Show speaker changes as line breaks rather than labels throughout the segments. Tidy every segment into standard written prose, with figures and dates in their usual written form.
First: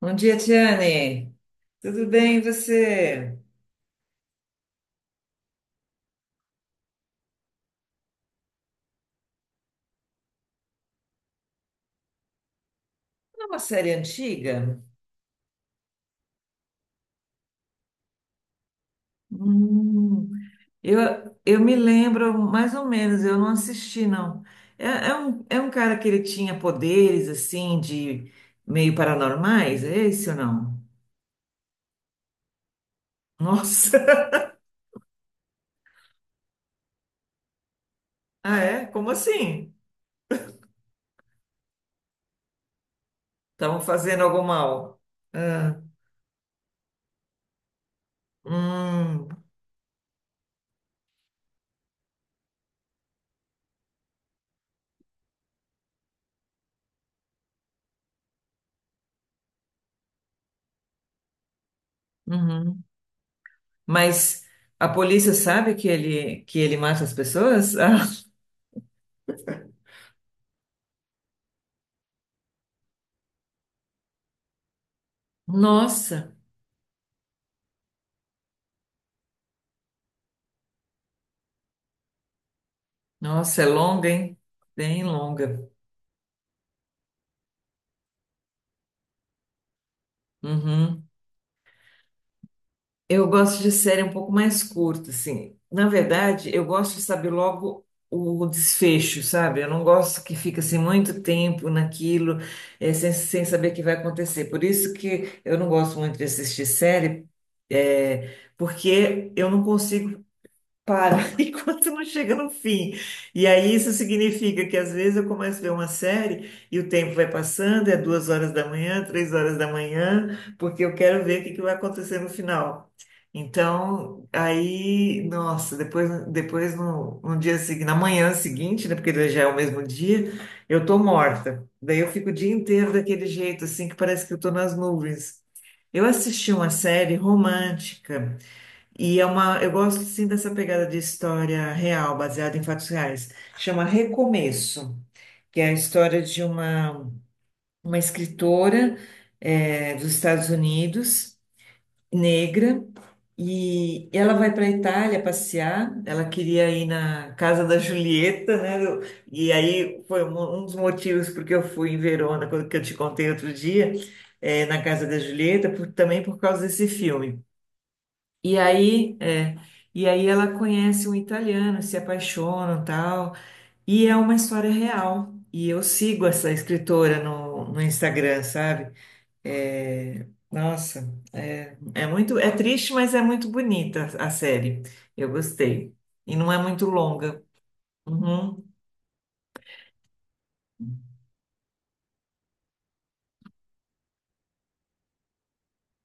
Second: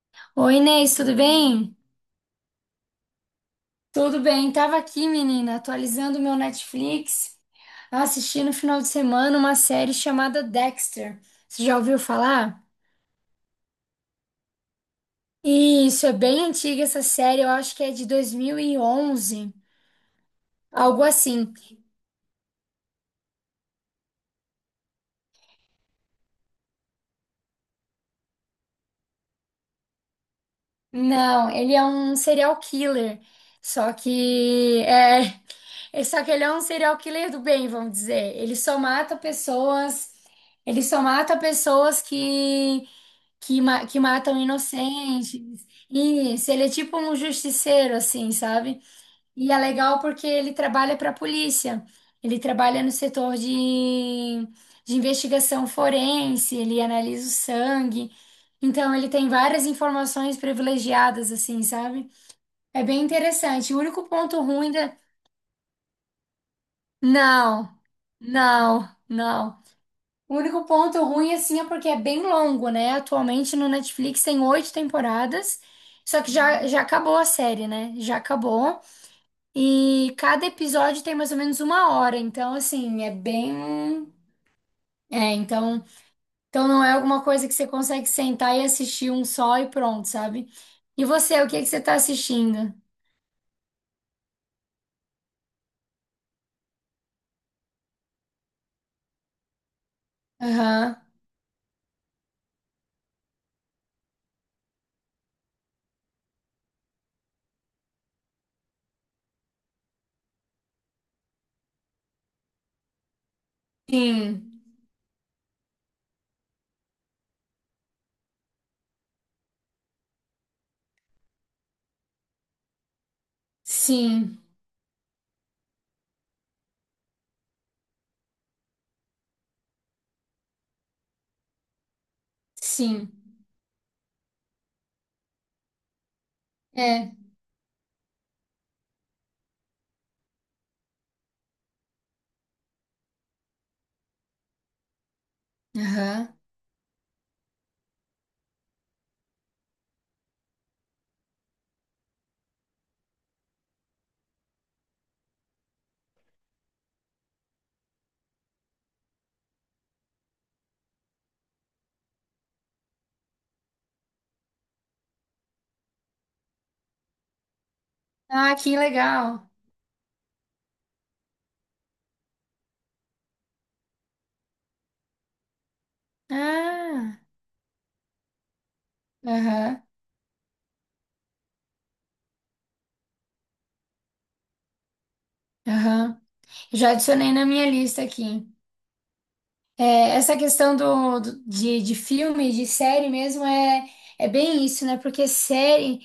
Bom dia,
Oi, Inês, tudo
Tiane.
bem?
Tudo bem, e você?
Tudo bem, tava aqui, menina, atualizando o meu Netflix, assisti no final de semana uma série chamada Dexter. Você já ouviu falar?
É uma série antiga?
Isso, é bem antiga essa série, eu acho que é de dois mil e onze,
Hum, eu,
algo assim.
eu me lembro mais ou menos, eu não assisti, não. É um cara que ele tinha poderes, assim, de meio paranormais, é esse ou não?
Não, ele é um serial killer, só
Nossa!
que é, só que ele é um serial killer do bem, vamos dizer. Ele
Ah,
só
é? Como
mata
assim?
pessoas, ele só mata pessoas
Estavam
que
fazendo
matam
algo mal?
inocentes.
Ah,
Isso, ele é tipo um justiceiro, assim, sabe?
hum,
E é legal porque ele trabalha para a polícia. Ele trabalha no setor de investigação forense, ele analisa o sangue. Então, ele tem várias informações privilegiadas, assim, sabe? É
uhum.
bem interessante. O único ponto
Mas
ruim
a
da.
polícia sabe que ele mata as
Não,
pessoas? Ah,
não, não. O único ponto ruim, assim, é porque é bem longo, né? Atualmente no Netflix tem oito temporadas, só que
nossa!
já acabou a série, né? Já acabou. E cada episódio tem mais ou menos uma hora, então, assim, é
Nossa, é longa,
bem.
hein? Bem
É,
longa.
então não é alguma coisa que você consegue sentar e assistir um só e pronto, sabe? E
Uhum.
você, o que que você tá assistindo?
Eu gosto de série um pouco mais curta, assim. Na verdade, eu gosto de saber logo o desfecho, sabe? Eu não gosto que fica assim
Aham.
muito tempo naquilo, sem saber o que vai acontecer. Por isso que eu não gosto muito de assistir série, porque eu não consigo. Para enquanto não chega no fim. E aí isso
Sim,
significa que às vezes eu começo a ver uma série e o tempo vai passando, é 2 horas da manhã, 3 horas da manhã, porque eu quero ver o que que vai acontecer no final. Então,
sim,
aí, nossa, depois, depois no, no dia seguinte, na manhã seguinte, né, porque já é o mesmo dia, eu tô morta. Daí eu fico o dia inteiro
sim.
daquele jeito, assim, que parece que eu tô nas nuvens. Eu assisti uma
É.
série romântica e eu gosto sim dessa pegada de história real, baseada em fatos reais. Chama Recomeço, que é a história
Aham.
uma escritora dos Estados Unidos, negra, e ela vai para a Itália passear. Ela queria ir na casa da Julieta, né? E aí foi um dos motivos porque eu fui em Verona, quando que eu te contei outro dia, na casa da Julieta, também por causa desse filme.
Ah,
E
que
aí,
legal.
é, e aí ela conhece um italiano, se apaixonam, tal, e é uma história real. E eu sigo essa
Ah,
escritora no Instagram, sabe?
aham.
É, nossa, é muito, é triste, mas é muito bonita a série. Eu gostei.
Aham.
E não é muito
Já adicionei
longa.
na minha lista aqui.
Uhum,
É, essa questão de filme, de série mesmo, é, é bem isso, né? Porque série,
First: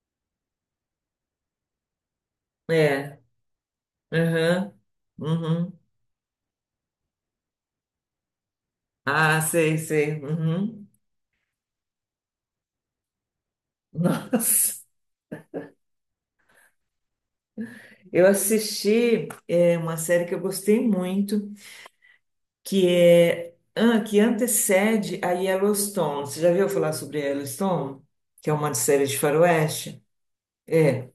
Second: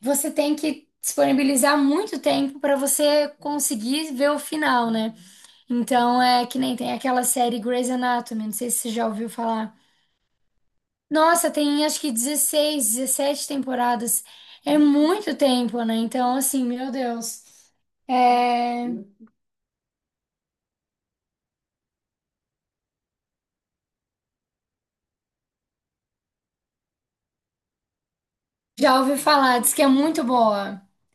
você tem que disponibilizar muito tempo para
é,
você conseguir ver o
uhum,
final, né?
uhum.
Então, é que nem tem aquela série Grey's Anatomy, não sei se você já ouviu
Ah,
falar.
sei, sei. Uhum.
Nossa, tem acho que 16 17 temporadas.
Nossa,
É muito tempo, né? Então, assim, meu Deus.
eu
É,
assisti uma série que eu gostei muito, que antecede a Yellowstone. Você já viu falar sobre Yellowstone? Que é uma
já
série
ouvi
de
falar, diz que é
faroeste?
muito boa.
É.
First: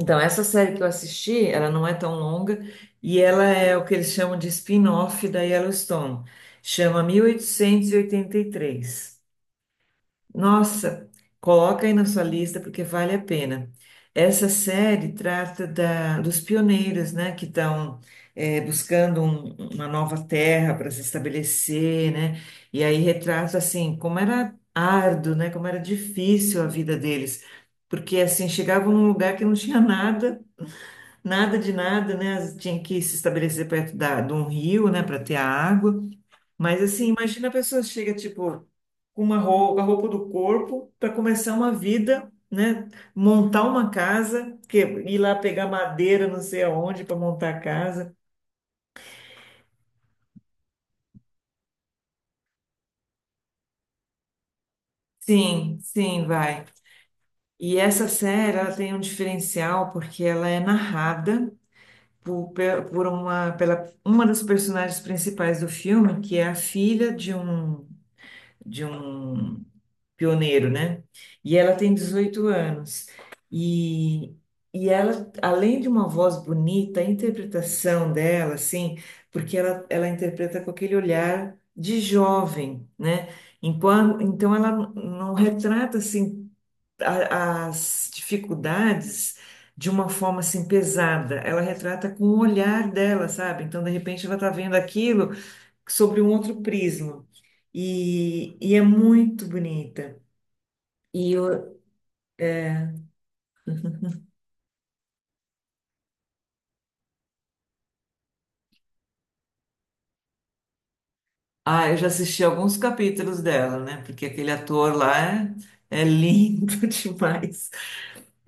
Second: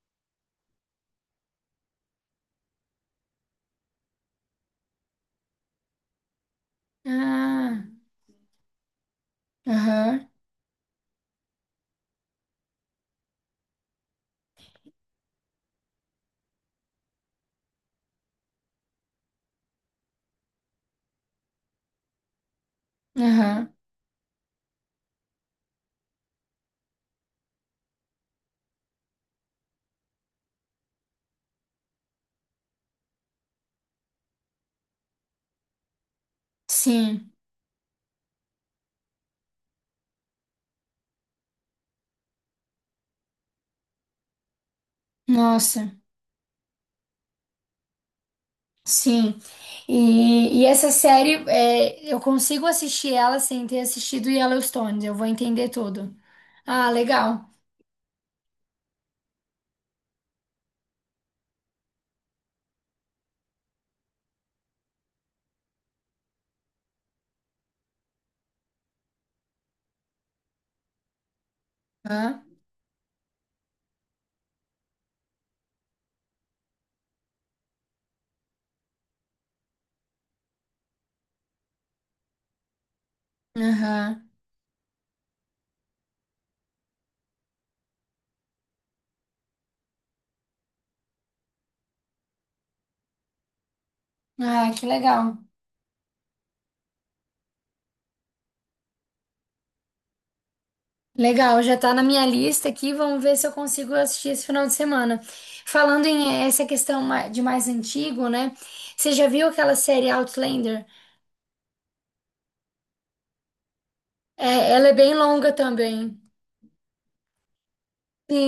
Então, essa série que eu assisti, ela não é tão longa e ela é o que eles chamam de spin-off da Yellowstone. Chama
Ah.
1883.
Aham,
Nossa, coloca aí na sua lista porque vale a pena. Essa série trata dos pioneiros, né, que estão buscando uma nova terra para se estabelecer, né? E aí retrata
aham,
assim como era árduo, né, como era difícil a vida deles, porque assim chegavam num lugar que não tinha nada, nada de nada, né? Tinha que se estabelecer perto de um rio, né, para ter a água. Mas assim,
sim,
imagina a pessoa chega, tipo, com uma roupa, a roupa do corpo, para começar uma vida, né? Montar uma casa, que, ir lá pegar
nossa,
madeira, não sei aonde, para montar a casa.
sim. E essa série, é, eu consigo assistir ela sem ter assistido Yellowstone, eu vou entender
Sim,
tudo.
sim, vai.
Ah, legal.
E essa série, ela tem um diferencial porque ela é narrada por uma das personagens principais do filme, que é a filha de um pioneiro, né? E ela tem
Aham,
18 anos. E, e ela, além de uma voz bonita, a interpretação dela, assim, porque ela interpreta com aquele olhar de jovem, né? Enquanto,
aham.
então ela não retrata, assim, as dificuldades de uma forma, assim, pesada. Ela retrata com o olhar dela, sabe? Então, de repente, ela tá
Ah,
vendo
que
aquilo
legal.
sobre um outro prisma. E é muito bonita. E
Legal, já
eu,
tá na minha lista aqui, vamos ver se eu consigo assistir esse final de semana. Falando em essa questão de mais antigo, né? Você já viu aquela série Outlander?
ah, eu já assisti alguns capítulos dela, né? Porque aquele
É, ela é
ator
bem
lá
longa
é
também.
lindo demais.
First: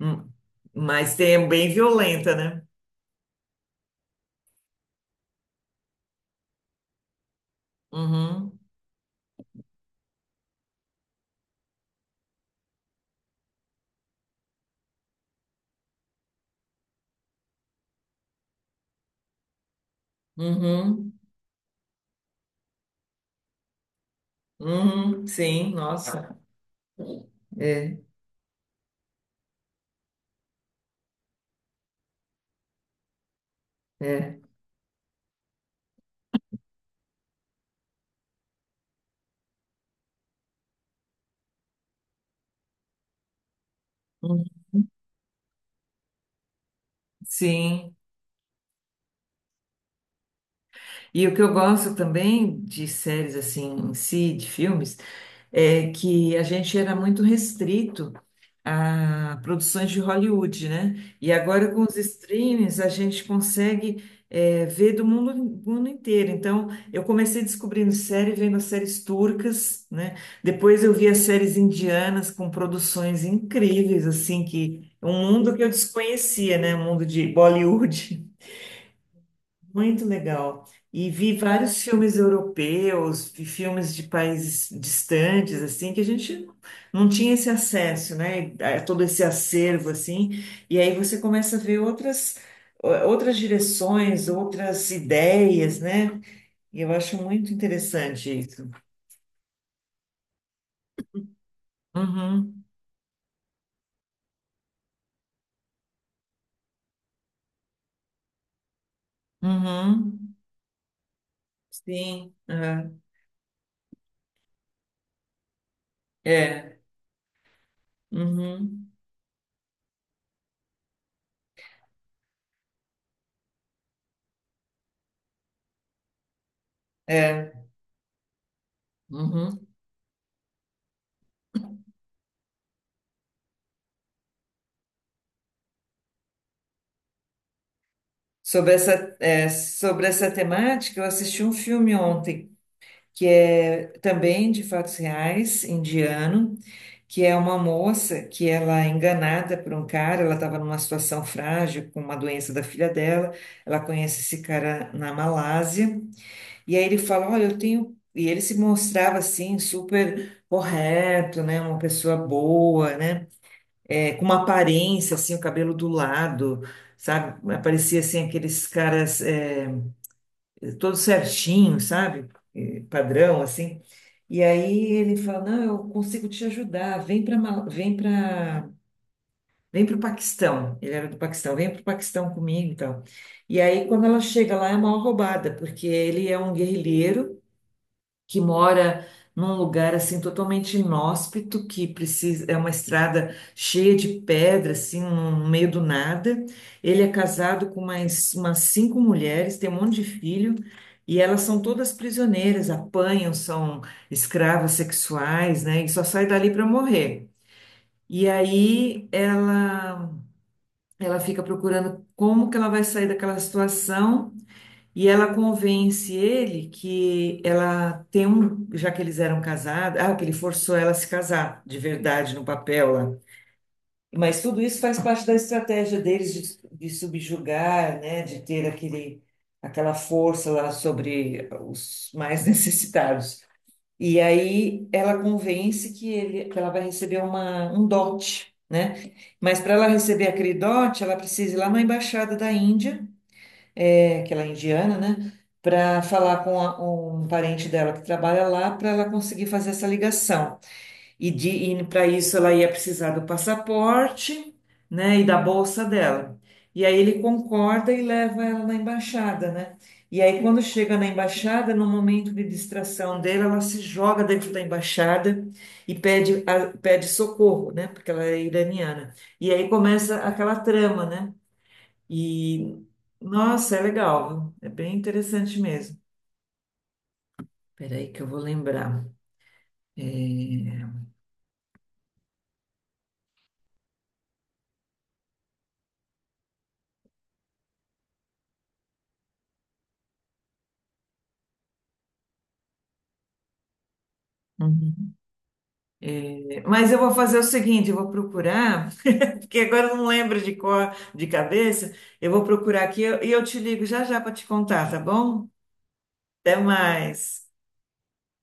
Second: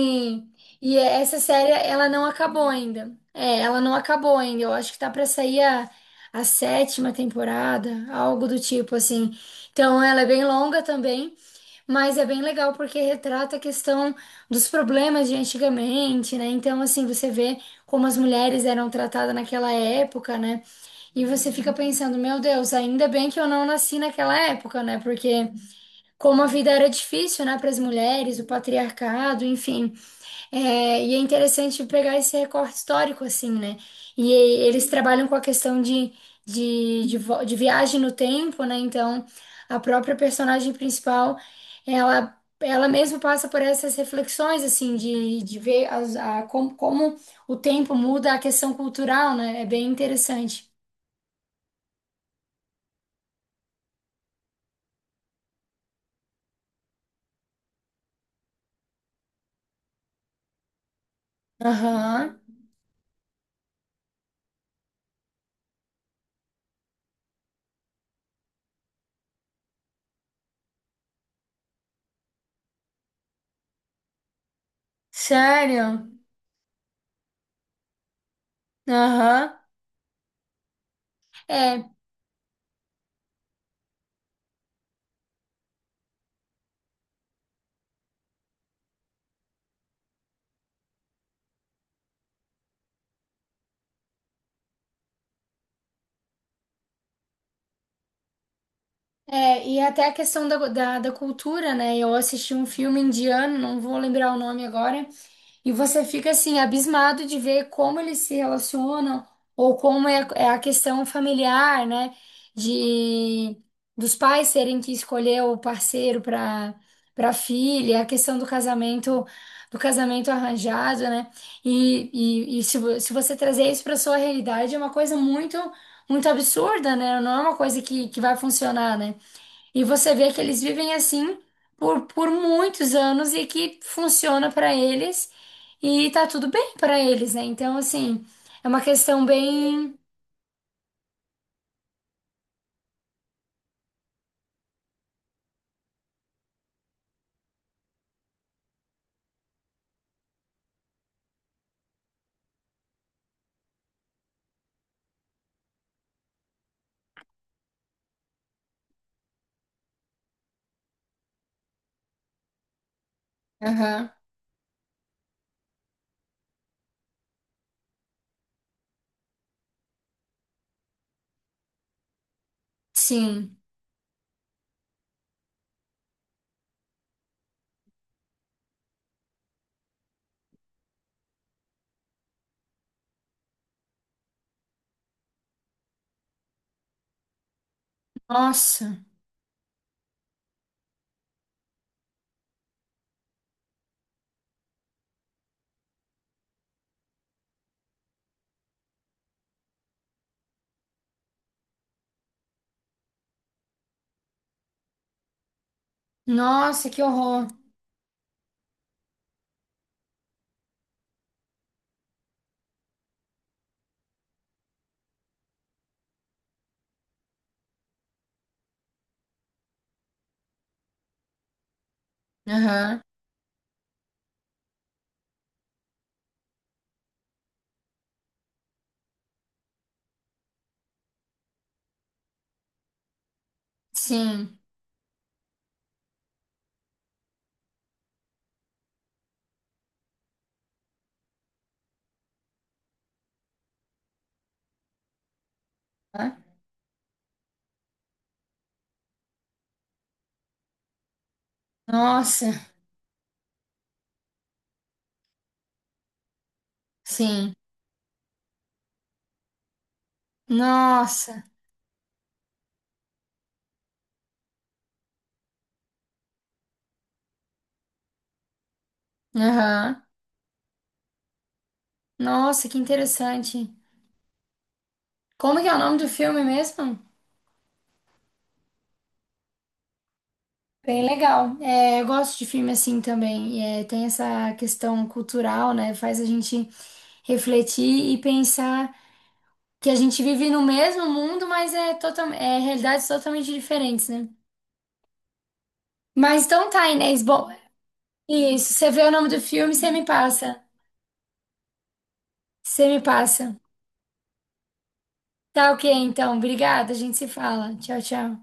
Hum, Mas tem,
essa
é
série
bem
ela não
violenta, né?
acabou ainda. É, ela não acabou ainda. Eu acho que tá pra sair a sétima temporada, algo
Uhum,
do tipo assim. Então ela é bem longa também, mas é bem legal porque retrata a questão dos problemas de antigamente, né? Então assim, você vê como as mulheres eram tratadas naquela época, né?
uhum,
E você fica pensando, meu Deus, ainda bem que eu não nasci naquela época, né?
uhum,
Porque
sim, nossa.
como a vida era difícil, né, para as
É,
mulheres, o patriarcado, enfim. É, e é interessante pegar esse recorte histórico, assim, né? E
é.
eles trabalham com a questão de viagem no tempo, né? Então, a própria personagem principal, ela mesma passa por essas
Uhum,
reflexões, assim, de ver como o tempo
sim.
muda a questão cultural, né? É bem interessante.
E o que eu gosto também de séries assim em si, de filmes, é que a gente era muito restrito a produções de Hollywood, né? E agora com os
Aham.
streams a gente consegue ver mundo inteiro. Então eu comecei descobrindo série, vendo as séries turcas, né? Depois eu vi as séries indianas com produções incríveis, assim, que um mundo que eu
Sério?
desconhecia, né? Um mundo de Bollywood.
Aham.
Muito legal. E vi vários
É.
filmes europeus, vi filmes de países distantes, assim, que a gente não tinha esse acesso, né? A todo esse acervo, assim. E aí você começa a ver outras direções, outras ideias, né? E eu acho muito interessante isso.
É, e até a questão da cultura, né? Eu assisti
Uhum,
um filme indiano, não vou lembrar o nome agora, e você fica assim, abismado de ver como eles se relacionam, ou como é,
uhum,
é a questão familiar, né?
sim, aham,
De dos pais terem que escolher o parceiro
é,
para filha, a questão
uhum,
do casamento arranjado, né? E, Se você trazer isso para sua realidade, é uma coisa muito, muito absurda, né? Não é
é,
uma coisa que vai funcionar, né?
uhum.
E você vê que eles vivem assim por muitos anos e que funciona pra eles e tá tudo bem pra eles, né? Então, assim, é
Sobre
uma
essa,
questão
é,
bem.
sobre essa temática, eu assisti um filme ontem que é também de fatos reais, indiano, que é uma moça que ela é enganada por um cara, ela estava numa situação frágil com uma doença da filha dela, ela conhece esse cara na Malásia, e aí ele fala, olha, eu tenho... E ele se mostrava assim, super correto, né? Uma pessoa boa, né?
Aham,
É, com uma aparência, assim, o cabelo do lado, sabe? Parecia assim aqueles caras, todo certinho, sabe? Padrão,
Sim.
assim. E aí ele fala, não, eu consigo te ajudar, vem para vem para o Paquistão. Ele era do Paquistão, vem para o Paquistão comigo e tal. E aí, quando ela chega lá, é uma roubada, porque ele é um guerrilheiro que
Nossa.
mora num lugar assim totalmente inóspito, que precisa é uma estrada cheia de pedra, assim, no meio do nada. Ele é casado com mais umas cinco mulheres, tem um monte de filho, e elas são todas prisioneiras, apanham, são escravas sexuais, né? E só sai dali para
Nossa, que
morrer.
horror.
E aí ela fica procurando como que ela vai sair daquela situação. E ela convence ele que ela tem um, já que eles eram casados, ah, que ele forçou ela a se casar, de verdade, no papel
Aham,
lá. Mas tudo isso faz parte da estratégia deles de subjugar, né, de ter aquela força lá sobre os mais necessitados. E
Sim.
aí ela convence que ele, que ela vai receber um dote, né? Mas para ela receber aquele dote, ela precisa ir lá na embaixada da Índia, aquela indiana, né? Para
Aham,
falar com um parente dela que trabalha lá, para ela conseguir fazer essa ligação. E para isso
Nossa.
ela ia precisar do passaporte, né? E da bolsa dela. E aí ele
Sim.
concorda e leva ela na embaixada, né? E aí quando chega na
Nossa.
embaixada, no momento de distração dela, ela se joga dentro da embaixada e pede, pede socorro, né? Porque ela é iraniana. E aí
Aham.
começa aquela trama, né?
Nossa, que
E,
interessante.
nossa, é legal, viu? É bem interessante
Como que é o
mesmo.
nome do filme mesmo?
Peraí que eu vou lembrar. É,
Bem legal. É, eu gosto de filme assim também. E, é, tem essa questão cultural, né? Faz a gente refletir e pensar que a gente vive no mesmo mundo, mas é, total, é realidades totalmente diferentes, né?
uhum.
Mas
É,
então tá,
mas eu vou
Inês.
fazer o
Bom,
seguinte, eu vou
isso.
procurar,
Você vê o nome do
porque
filme,
agora
você
eu não
me
lembro de
passa.
cor, de cabeça. Eu vou procurar
Você
aqui
me
e eu te
passa.
ligo já já para te contar, tá bom?
Tá ok, então.
Até
Obrigada, a gente se
mais.
fala. Tchau, tchau.